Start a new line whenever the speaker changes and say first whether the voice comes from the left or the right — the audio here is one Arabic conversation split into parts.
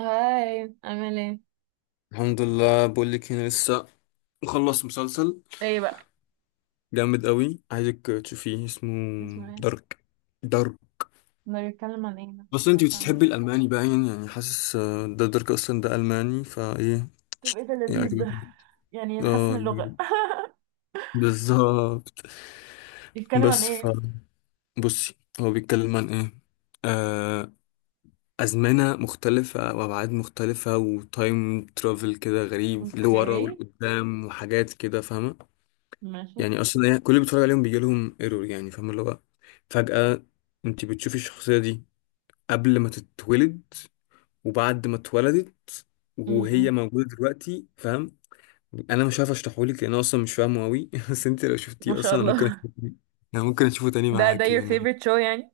right: هاي، عامل ايه؟
left: الحمد لله، بقول لك انا لسه مخلص مسلسل
right: ايه بقى؟
left: جامد قوي، عايزك تشوفيه. اسمه
right: اسمه ايه؟
left: دارك دارك.
right: ده بيتكلم عن ايه ده؟
left: بس انت
right: عشان...
left: بتحبي الالماني باين. يعني حاسس ده دارك اصلا، ده الماني. فايه
right: طب ايه ده؟ لذيذ
left: يعجبك؟
right: ده، يعني
left: اه
right: نحسن اللغة.
left: يعجبك. بالظبط.
right: بيتكلم عن
left: بس
right: ايه؟
left: بصي، هو بيتكلم عن ايه؟ آه ازمنه مختلفه وابعاد مختلفه وتايم ترافل كده غريب، لورا
right: اوكي.
left: ولقدام وحاجات كده فاهمه.
right: ماشي.
left: يعني اصلا كل اللي بيتفرج عليهم بيجي لهم ايرور، يعني فاهم اللي هو فجأة انت بتشوفي الشخصية دي قبل ما تتولد، وبعد ما اتولدت، وهي
right: امم.
left: موجودة دلوقتي، فاهم. انا مش عارف اشرحهولك لان أنا اصلا مش فاهمه قوي بس انت لو
right: ما
left: شفتيه
right: شاء
left: اصلا،
right: الله.
left: انا ممكن اشوفه تاني
right: ده
left: معاك
right: your
left: يعني.
right: favorite show يعني.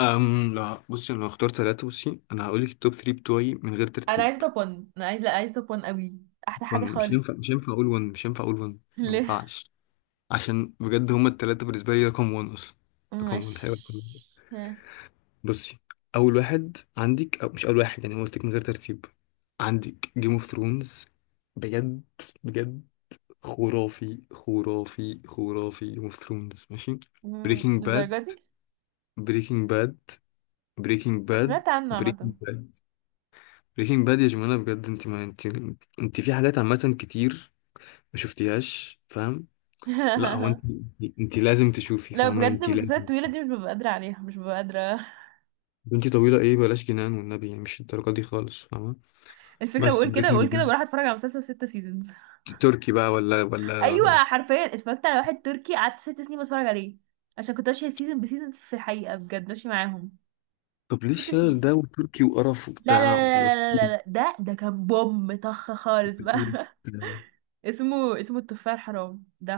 left: لا بصي، انا لو اخترت ثلاثة، بصي انا هقول لك التوب 3 بتوعي من غير
right: انا
left: ترتيب.
right: عايزة طبون، انا عايزة، لا، عايزة طبون قوي. احلى
left: مش
right: حاجة
left: one مش هينفع
right: خالص.
left: مش هينفع اقول 1 مش هينفع اقول 1، ما
right: ليه؟
left: ينفعش. عشان بجد هما الثلاثة بالنسبة لي رقم 1 اصلا. رقم 1 حلو.
right: مش...
left: بصي، اول واحد عندك، او مش اول واحد يعني، أنا قلت لك من غير ترتيب، عندك جيم اوف ثرونز. بجد بجد خرافي. جيم اوف ثرونز ماشي.
right: مم،
left: بريكنج باد
right: للدرجة دي.
left: بريكنج باد بريكنج باد.
right: سمعت عنه عامة.
left: بريكنج باد. بريكنج باد يا جماعه بجد. انت ما انت انت في حاجات عامه كتير ما شفتيهاش، فاهم. لا هو انت، انت لازم تشوفي،
right: لو
left: فاهمه،
right: بجد
left: انت
right: المسلسلات
left: لازم.
right: الطويلة دي، مش ببقى قادرة عليها، مش ببقى قادرة.
left: بنتي طويله ايه؟ بلاش جنان والنبي يعني، مش الدرجه دي خالص، فاهمه.
right: الفكرة،
left: بس
right: بقول كده،
left: بريكنج
right: بقول كده
left: باد
right: بروح اتفرج على مسلسل ست سيزونز.
left: تركي بقى؟ ولا ولا
right: ايوه، حرفيا اتفرجت على واحد تركي، قعدت 6 سنين بتفرج عليه. عشان كنت ماشية سيزون بسيزون، في الحقيقة بجد ماشية معاهم.
left: طب ليه
right: ست
left: الشلل ده،
right: سنين
left: وتركي وقرف
right: لا لا
left: وبتاع؟ ولا
right: لا لا لا لا
left: كوري؟
right: لا، ده كان بوم طخ خالص
left: ولا كوري؟
right: بقى.
left: ده
right: اسمه التفاح الحرام، ده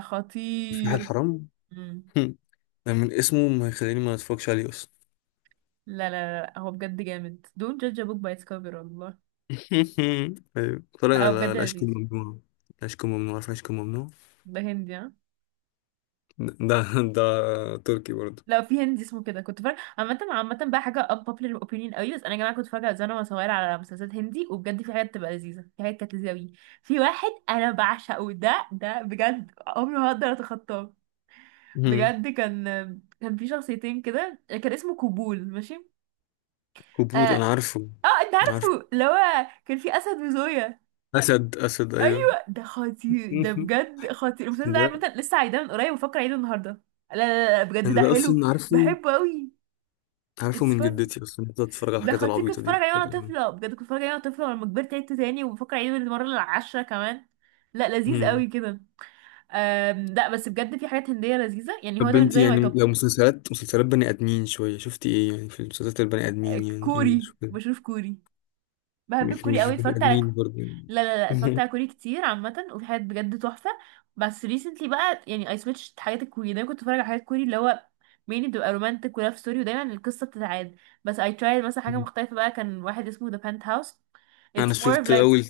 left: الفلاح
right: خطير.
left: الحرام.
right: مم.
left: هم. ده من اسمه ما يخليني ما اتفرجش عليه اصلا.
right: لا لا لا لا، هو بجد جامد، don't judge a book by its cover والله.
left: ايوه، اتفرج
right: لا، هو
left: على
right: بجد
left: العشق
right: لذيذ.
left: الممنوع. العشق الممنوع، عارف العشق الممنوع؟
right: ده هندي؟ ها.
left: ده ده تركي برضه.
right: لا، في هندي اسمه كده، كنت فاكره. عامة عامة بقى، حاجة unpopular opinion قوي، بس أنا يا جماعة كنت فاكره زمان وأنا صغيرة على مسلسلات هندي، وبجد في حاجات تبقى لذيذة، في حاجات كانت لذيذة أوي. في واحد أنا بعشقه، ده بجد عمري ما هقدر أتخطاه.
left: هم.
right: بجد كان في شخصيتين كده، كان اسمه كوبول، ماشي. اه،
left: قبول انا عارفه.
right: آه أنت
left: عارف،
right: عارفه، اللي هو كان في أسد وزوية.
left: اسد ايوه.
right: أيوه، ده خطير، ده بجد خطير المسلسل ده.
left: ده
right: عامة لسه عايداه من قريب، وفاكرة أعيده النهاردة. لا لا لا، بجد
left: انا
right: ده
left: ده
right: حلو.
left: اصلا عارفه.
right: بحبه أوي.
left: عارفه
right: it's
left: من
right: fun.
left: جدتي اصلا، كنت اتفرج على
right: ده
left: الحاجات
right: خطير، كنت
left: العبيطه
right: بتفرج
left: دي.
right: عليه وانا طفله، بجد كنت بتفرج عليه وانا طفله، ولما كبرت عدته تاني، وبفكر اعيده المره العاشره كمان. لا، لذيذ
left: مم.
right: قوي كده. لا بس بجد في حاجات هنديه لذيذه، يعني هو
left: طب
right: ده
left: انت
right: بالنسبه لي ماي
left: يعني
right: توب.
left: لو مسلسلات بني ادمين شويه، شفتي ايه؟ يعني في مسلسلات البني ادمين يعني،
right: كوري،
left: انجلش وكده.
right: بشوف كوري. بحب
left: مش
right: الكوري
left: مش
right: قوي،
left: بني
right: اتفرجت على...
left: ادمين برضه يعني.
right: لا لا لا، اتفرجت على كوري كتير عامه، وفي حاجات بجد تحفه. بس ريسنتلي بقى، يعني اي سويتش، حاجات الكوري دايما كنت بتفرج على حاجات كوري، اللي هو مين، بتبقى رومانتك ولاف ستوري، ودايما القصه بتتعاد. بس اي ترايد مثلا حاجه مختلفه بقى، كان واحد اسمه ذا بنت هاوس،
left: انا
right: اتس مور اوف...
left: شفت اول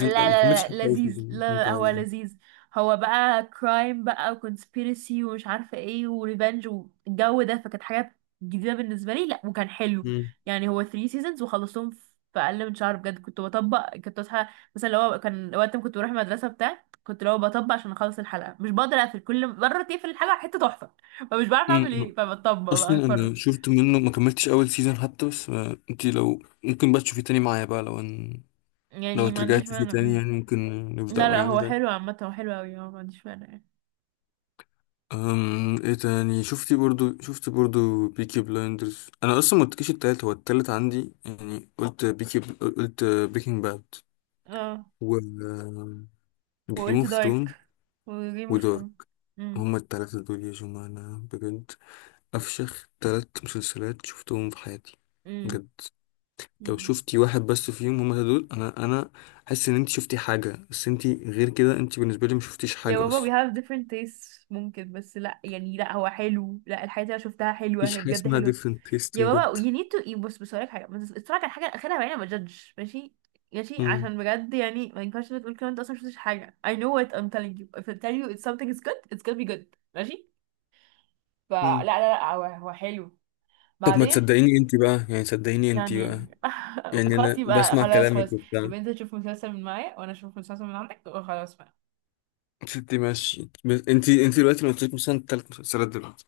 right: لا
left: ما كملتش
right: لا
left: حتى
right: لا
left: اول
right: لذيذ،
left: سيزون.
right: لا
left: انت
right: لا هو
left: عاوز يعني.
right: لذيذ. هو بقى كرايم بقى، وكونسبيرسي، ومش عارفة ايه، وريفنج والجو ده، فكانت حاجة جديدة بالنسبة لي، لا وكان حلو.
left: مم.
right: يعني هو 3 سيزونز وخلصتهم في أقل من شهر. بجد كنت بطبق، كنت أصحى مثلا، لو هو كان وقت ما كنت بروح المدرسة بتاع، كنت لو بطبق عشان أخلص الحلقة، مش بقدر أقفل، كل مرة تقفل الحلقة حتة تحفة، فمش بعرف أعمل
left: مم.
right: ايه، فبطبق بقى
left: اصلا
right: أتفرج.
left: انا شفت منه ما كملتش اول سيزون حتى. بس انت لو ممكن بقى تشوفيه تاني معايا بقى، لو ان... لو
right: يعني ما
left: ترجعي
right: عنديش
left: تشوفيه
right: مانع.
left: تاني يعني، ممكن
right: لا
left: نبدأه
right: لا، هو
left: يعني.
right: حلو عامة، هو حلو أوي، هو ما عنديش مانع يعني.
left: ايه تاني شفتي برضو؟ شفت برضو بيكي بلايندرز. انا اصلا ما قلتلكيش التالت. هو التالت عندي يعني، قلت بيكي، قلت بريكنج باد،
right: اه.
left: و جيم
right: وقلت
left: اوف ثرون
right: دارك. وجيم اوف
left: ودارك.
right: ثرونز. امم.
left: هما التلاتة دول يا جماعة، أنا بجد أفشخ تلات مسلسلات شفتهم في حياتي
right: امم.
left: بجد. لو
right: امم.
left: شفتي واحد بس فيهم، هما التلاتة دول، أنا حاسس إن أنت شفتي حاجة، بس أنت غير كده أنت بالنسبة لي مشفتيش
right: يا
left: حاجة
right: بابا we
left: أصلا.
right: have different tastes، ممكن، بس لا يعني، لا هو حلو، لا الحاجات اللي انا شفتها حلوة،
left: مفيش
right: هي
left: حاجة
right: بجد
left: اسمها
right: حلوة.
left: different taste
right: يا
left: بجد.
right: بابا you need to... بص بص، هقولك حاجة، بس اتفرج على الحاجة الأخيرة بعدين ما تجدش، ماشي؟ ماشي،
left: مم.
right: عشان بجد يعني ما ينفعش تقول كده، انت اصلا مشفتش حاجة. I know what I'm telling you, if I tell you it's something is good, it's gonna be good. ماشي. فلا لا
left: مم.
right: لا، هو هو حلو.
left: طب ما
right: بعدين...
left: تصدقيني انت بقى يعني، صدقيني انت بقى،
right: يعني،
left: يعني
right: خلاص
left: انا
right: يبقى،
left: بسمع
right: خلاص
left: كلامك
right: خلاص.
left: وبتاع.
right: يبقى انت تشوف مسلسل من معايا، وانا اشوف مسلسل من عندك، وخلاص بقى.
left: ستي ماشي. بس انت دلوقتي لو قلت لك مثلا ثلاث مسلسلات دلوقتي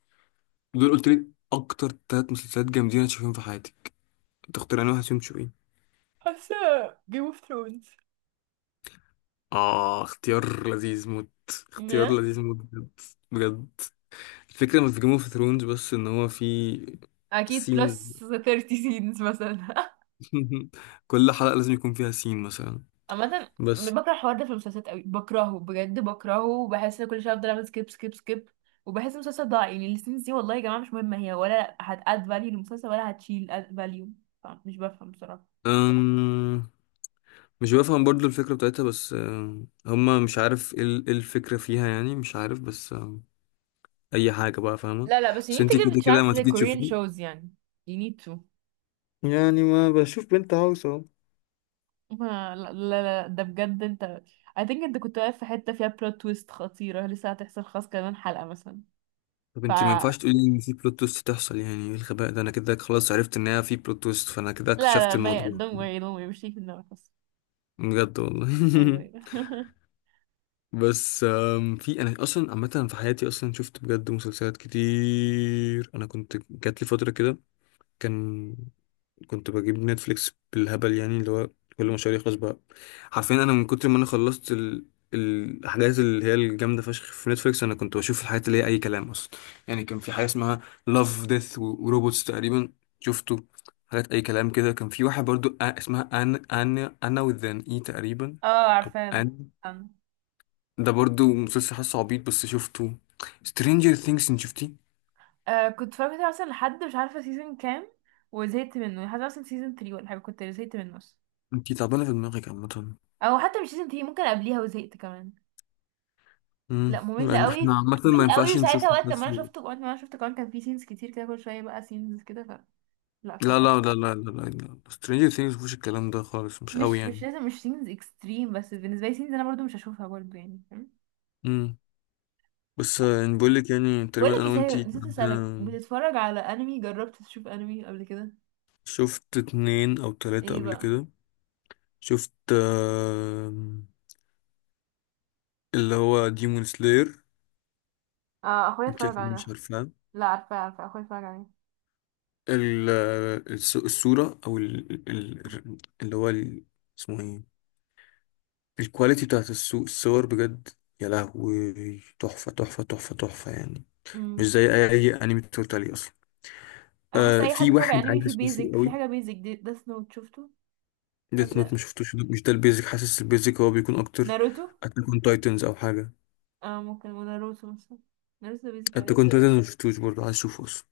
left: دول، قلت لي اكتر ثلاث مسلسلات جامدين هتشوفيهم في حياتك، تختار انا واحد فيهم تشوفين.
right: حاسه. جيم اوف ثرونز.
left: اه، اختيار لذيذ موت. اختيار لذيذ موت بجد. بجد الفكره مش في جيم اوف ثرونز بس، ان هو في
right: اكيد
left: سينز.
right: بلس 30 سينز مثلا.
left: كل حلقه لازم يكون فيها سين مثلا.
right: عامه.
left: بس
right: بكره الحوار ده في المسلسلات قوي، بكرهه بجد بكرهه، وبحس ان كل شويه افضل اعمل سكيب سكيب سكيب، وبحس المسلسل ضاع، يعني السينز دي والله يا جماعه مش مهمه هي، ولا هتاد فاليو للمسلسل، ولا هتشيل اد فاليو، مش بفهم بصراحه.
left: أم... مش بفهم برضو الفكرة بتاعتها، بس هما مش عارف ايه إيه الفكرة فيها يعني، مش عارف. بس أي حاجة بقى فاهمة.
right: لا لا، بس you
left: بس
right: need to
left: انتي
right: give
left: كده
right: a
left: كده
right: chance
left: ما
right: like
left: تيجي
right: Korean
left: تشوفيه،
right: shows يعني. you need to.
left: يعني ما بشوف بنت هاوس اهو.
right: ما لا لا لا، ده بجد انت، I think انت كنت واقف في حتة فيها بلوت تويست خطيرة، لسه هتحصل خلاص كمان حلقة مثلا.
left: طب
right: ف
left: انتي ما ينفعش
right: لا،
left: تقولي ان في بلوت تويست تحصل، يعني ايه الغباء ده؟ انا كده خلاص عرفت ان هي في بلوت تويست، فانا كده
right: لا
left: اكتشفت
right: ما ي...
left: الموضوع.
right: don't worry don't worry، مش هيك في دماغك خلاص.
left: بجد والله.
right: ايوه ايوه.
left: بس في انا اصلا عامه في حياتي اصلا شفت بجد مسلسلات كتير. انا كنت جات لي فتره كده، كان كنت بجيب نتفليكس بالهبل، يعني اللي هو كل ما شهر يخلص بقى، حرفيا انا من كتر ما انا خلصت الاحداث اللي هي الجامده فشخ في نتفليكس، انا كنت بشوف الحاجات اللي هي اي كلام اصلا. يعني كان في حاجه اسمها لاف ديث وروبوتس تقريبا، شفته. حاجات اي كلام كده. كان في واحد برضو اسمها ان انا وذان اي تقريبا،
right: اه
left: او
right: عارفاه انا.
left: ان.
right: أنا.
left: ده برضو مسلسل حاسه عبيط بس شفته. سترينجر ثينجز انت شفتيه؟
right: آه كنت فاكرة مثلا لحد مش عارفة سيزون كام، وزهقت منه لحد مثلا سيزون 3 ولا حاجة، كنت زهقت منه اصلا،
left: انت تعبانه في دماغك عامه.
right: او حتى مش سيزون 3، ممكن قبليها وزهقت كمان.
left: امم،
right: لا ممل
left: لان احنا
right: قوي،
left: عامه ما
right: ممل قوي.
left: ينفعش
right: وساعتها
left: نشوف
right: وقت ما انا
left: مسلسل.
right: شفته، وقت ما انا شفته كمان، كان في سينز كتير كده، كل شوية بقى سينز كده، ف لا.
left: لا سترينجر ثينجز مفيش الكلام ده خالص، مش قوي
right: مش
left: يعني.
right: لازم، مش سينز اكستريم، بس بالنسبه لي سينز انا برضو مش هشوفها برضو، يعني فاهم.
left: امم. بس يعني بقول لك يعني
right: بقول
left: تقريبا
right: لك
left: انا
right: ايه صحيح،
left: وانتي
right: نسيت اسالك،
left: عندنا-
right: بتتفرج على انمي؟ جربت تشوف انمي قبل كده؟
left: شفت اتنين او تلاتة
right: ايه
left: قبل
right: بقى؟
left: كده. شفت اللي هو ديمون سلاير.
right: اه اخويا
left: انت
right: اتفرج
left: أكيد
right: على
left: مش
right: ده.
left: عارفاه.
right: لا عارفه، عارفه اخويا اتفرج عليه.
left: ال- الصورة او اللي هو اسمه ايه، الكواليتي بتاعت الصور بجد، يا لهوي. تحفة يعني، مش
right: امم.
left: زي اي انمي اتفرجت عليه اصلا.
right: انا حاسه
left: آه،
right: اي حد
left: في
right: اتفرج على
left: واحد
right: انمي،
left: عايز
right: في
left: اشوفه
right: بيزك، في
left: قوي،
right: حاجه بيزك دي، ديث نوت شفته؟
left: ديث نوت،
right: حاسه.
left: ما شفتوش. مش ده البيزك، حاسس البيزك هو بيكون اكتر
right: ناروتو.
left: اتاك اون تايتنز او حاجه.
right: اه ممكن، وناروتو مثلا. ناروتو بيزك
left: اتاك
right: اوي.
left: اون تايتنز ما شفتوش برضه، عايز اشوفه اصلا.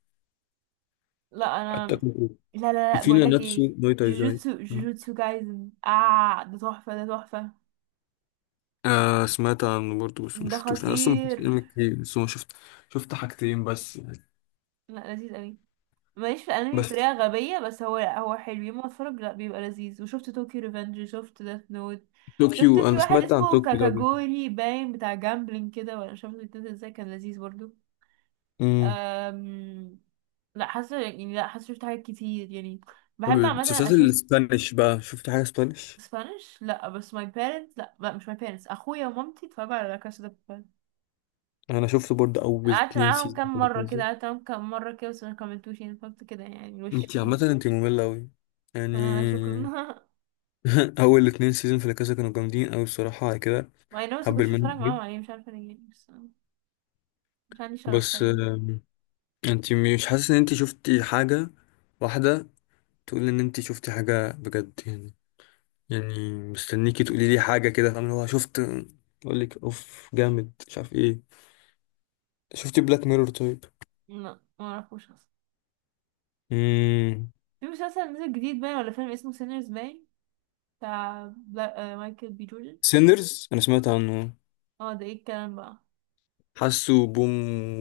right: لا انا...
left: اتاك اون
right: لا لا لا،
left: تايتنز. في
right: بقول لك
left: ناناتسو
right: ايه.
left: نو تايزاي.
right: جوجوتسو جايزن، اه ده تحفه، ده تحفه.
left: آه، سمعت عنه برضه بس ما
right: ده
left: شفتوش. انا اصلا ما
right: خطير.
left: شفتش انمي كتير، بس ما شفت شفت حاجتين بس.
right: لا لذيذ قوي. ماليش في الانمي
left: بس
right: بطريقه غبيه، بس هو، هو حلو يوم ما اتفرج، لا بيبقى لذيذ، وشفت طوكيو ريفنج، شفت داث نوت. شفت
left: طوكيو،
right: في
left: انا
right: واحد
left: سمعت عن
right: اسمه
left: طوكيو ده قبل كده.
right: كاكاجوري باين، بتاع جامبلينج كده ولا مش عارفه بيتنزل ازاي، كان لذيذ برضو.
left: امم.
right: أم... لا حاسه يعني، لا حاسه شفت حاجات كتير يعني،
left: طب
right: بحب عامه
left: المسلسلات
right: اشوف.
left: الاسبانيش بقى، شفت حاجه اسبانيش؟
right: سبانش، لا بس ماي بيرنتس، لا، لا مش ماي بيرنتس، اخويا ومامتي اتفرجوا على لا كاسا دي بابيل.
left: انا شفت برضه اول
right: قعدت
left: اتنين
right: معاهم
left: سيزون
right: كام
left: كده
right: مره كده،
left: كده.
right: قعدت معاهم كام مره كده، بس ما كملتوش، يعني فهمت كده يعني الوش
left: انت
right: كده.
left: عامه انت ممله قوي يعني.
right: آه شكرا.
left: اول اتنين سيزون في لاكاسا كانوا جامدين اوي الصراحه على كده.
right: ما انا بس كنت
left: هبل
right: بتفرج
left: منهم أوي.
right: معاهم عليه، مش عارفه ليه بس، مش عندي شغف
left: بس
right: تقريبا.
left: انت مش حاسس ان انت شفتي حاجه واحده، تقول ان انت شفتي حاجه بجد يعني؟ يعني مستنيكي تقولي لي حاجه كده، فاهم اللي هو شفت، اقول لك اوف جامد مش عارف ايه. شفتي بلاك ميرور طيب؟
right: لا، ما اعرفوش اصلا.
left: امم.
right: في مسلسل نزل جديد باين، ولا فيلم اسمه سينرز باين، بتاع بلا... آه مايكل بي جوردن.
left: سيندرز، انا سمعت عنه.
right: اه، ده ايه الكلام بقى؟
left: حاسه بوم،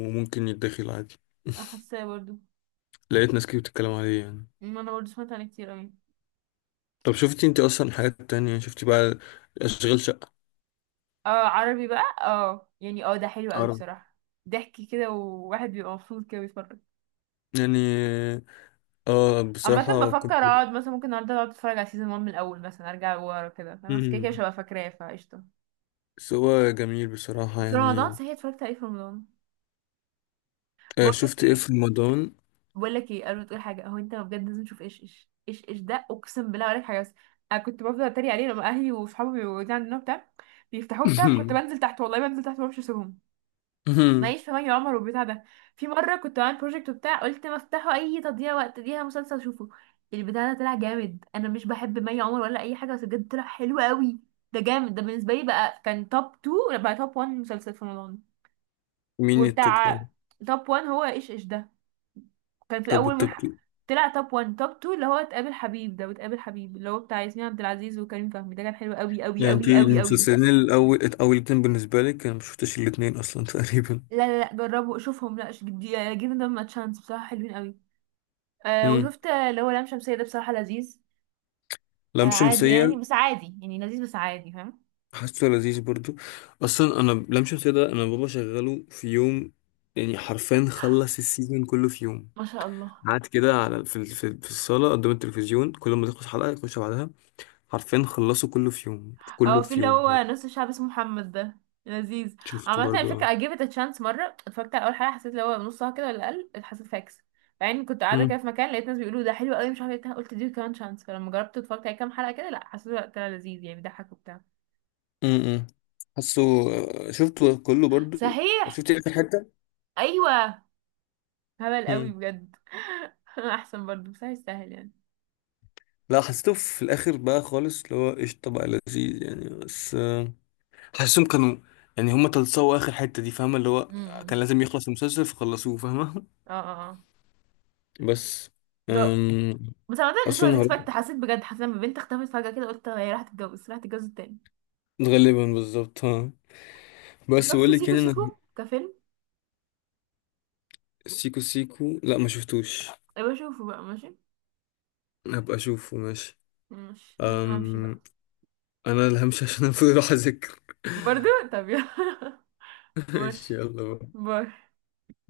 left: وممكن يتدخل عادي.
right: حاساه برضو.
left: لقيت ناس كتير بتتكلم عليه يعني.
right: ما انا برضو سمعت عنه كتير اوي.
left: طب شفتي انت اصلا حاجات تانية، شفتي بقى اشغال شقة؟
right: اه، عربي بقى، اه يعني، اه ده حلو قوي بصراحة. ضحك كده، وواحد بيبقى مبسوط كده بيتفرج.
left: يعني اه
right: عامة
left: بصراحة
right: بفكر
left: كنت.
right: اقعد مثلا، ممكن النهارده اقعد اتفرج على سيزون 1 من الاول مثلا، ارجع ورا كده، فاهمة؟ بس كده كده مش
left: مم.
right: هبقى فاكراه، فقشطة.
left: بس هو جميل بصراحة
right: في رمضان
left: يعني.
right: صحيح، اتفرجت عليه في رمضان.
left: آه،
right: بقول لك
left: شفت ايه
right: ايه،
left: في رمضان؟
right: بقول لك ايه قبل ما تقول حاجه، هو انت بجد لازم تشوف ايش ايش ايش ايش ده، اقسم بالله عليك، حاجه بس. انا كنت بفضل اتريق عليه لما اهلي وصحابي بيقعدوا عندنا بتاع، بيفتحوه بتاع، كنت بنزل تحت، والله بنزل تحت، ما بعرفش اسيبهم. ماليش في مي عمر والبتاع ده. في مره كنت بعمل بروجكت وبتاع، قلت ما افتحه، اي تضييع وقت، ليها مسلسل اشوفه. البتاع ده طلع جامد، انا مش بحب مي عمر ولا اي حاجه، بس بجد طلع حلو قوي. ده جامد، ده بالنسبه لي بقى كان توب 2 بقى، توب 1 مسلسل في رمضان.
left: مين التوب
right: وبتاع.
left: وان؟
right: توب 1 هو ايش ايش ده، كان في
left: طب
right: الاول من
left: والتوب تو؟
right: ح... طلع توب 1، توب 2، اللي هو تقابل حبيب ده، وتقابل حبيب اللي هو بتاع ياسمين عبد العزيز وكريم فهمي، ده كان حلو قوي قوي
left: يعني انت
right: قوي قوي قوي.
left: المسلسلين الأول، أول اتنين بالنسبة لك، أنا مشفتش الاتنين أصلا تقريبا.
right: لا لا لا، جربوا شوفهم، لا، جيفن ذم ا تشانس، بصراحة حلوين قوي. آه
left: مم.
right: وشفت اللي هو لام شمسية، ده بصراحة لذيذ.
left: لام
right: عادي
left: شمسية.
right: يعني، بس عادي يعني، لذيذ بس عادي فاهم.
left: حاسه لذيذ برضو. أصلا أنا لام شمسية ده، أنا بابا شغله في يوم، يعني حرفيا خلص السيزون كله في يوم.
right: ما شاء الله.
left: قعد كده على في الصالة قدام التلفزيون، كل ما تخلص حلقة يخش بعدها. عارفين خلصوا كله في يوم، كله
right: اه في
left: في
right: اللي
left: يوم.
right: هو نص الشعب اسمه محمد ده، لذيذ.
left: شفته
right: عامة على
left: برضو اه.
right: فكرة I gave it a chance مرة، اتفرجت على أول حلقة، حسيت اللي هو نصها كده ولا أقل، حسيت فاكس يعني، كنت قاعدة كده
left: مم.
right: في مكان، لقيت ناس بيقولوا ده حلو قوي، مش عارفة ايه، قلت دي كمان شانس، فلما جربت اتفرجت على كام حلقة كده، لا حسيت وقتها لذيذ، يعني بيضحك وبتاع.
left: امم. حاسه. آه، شفته كله برضو.
right: صحيح.
left: شفت اخر حته.
right: أيوة. هبل قوي
left: امم.
right: بجد. أحسن برضه، بس هيستاهل يعني.
left: لا حسيته في الاخر بقى خالص، اللي هو قشطه بقى لذيذ يعني. بس حاسسهم كانوا يعني هما تلصقوا اخر حتة دي، فاهمة، اللي هو كان
right: امم.
left: لازم يخلص المسلسل فخلصوه، فاهمة.
right: اه اه اه.
left: بس
right: ده،
left: أم...
right: بس عامة it
left: اصلا
right: was
left: هروح
right: expected، حسيت بجد، حسيت لما بنت اختفت فجأة كده، قلت هي راحت تتجوز، راحت تتجوز التاني.
left: غالبا بالظبط ها. بس
right: شفت
left: بقول لك
right: سيكو
left: يعني
right: سيكو
left: انا.
right: كفيلم؟
left: سيكو سيكو لا ما شفتوش.
right: أبقى أشوفه بقى، ماشي.
left: هبقى اشوفه ماشي.
right: ماشي، لازم أمشي بقى.
left: أم... انا اللي همشي عشان افضل اروح اذاكر.
right: برضو. طب يلا.
left: ماشي
right: ماشي.
left: يلا بقى.
right: باي.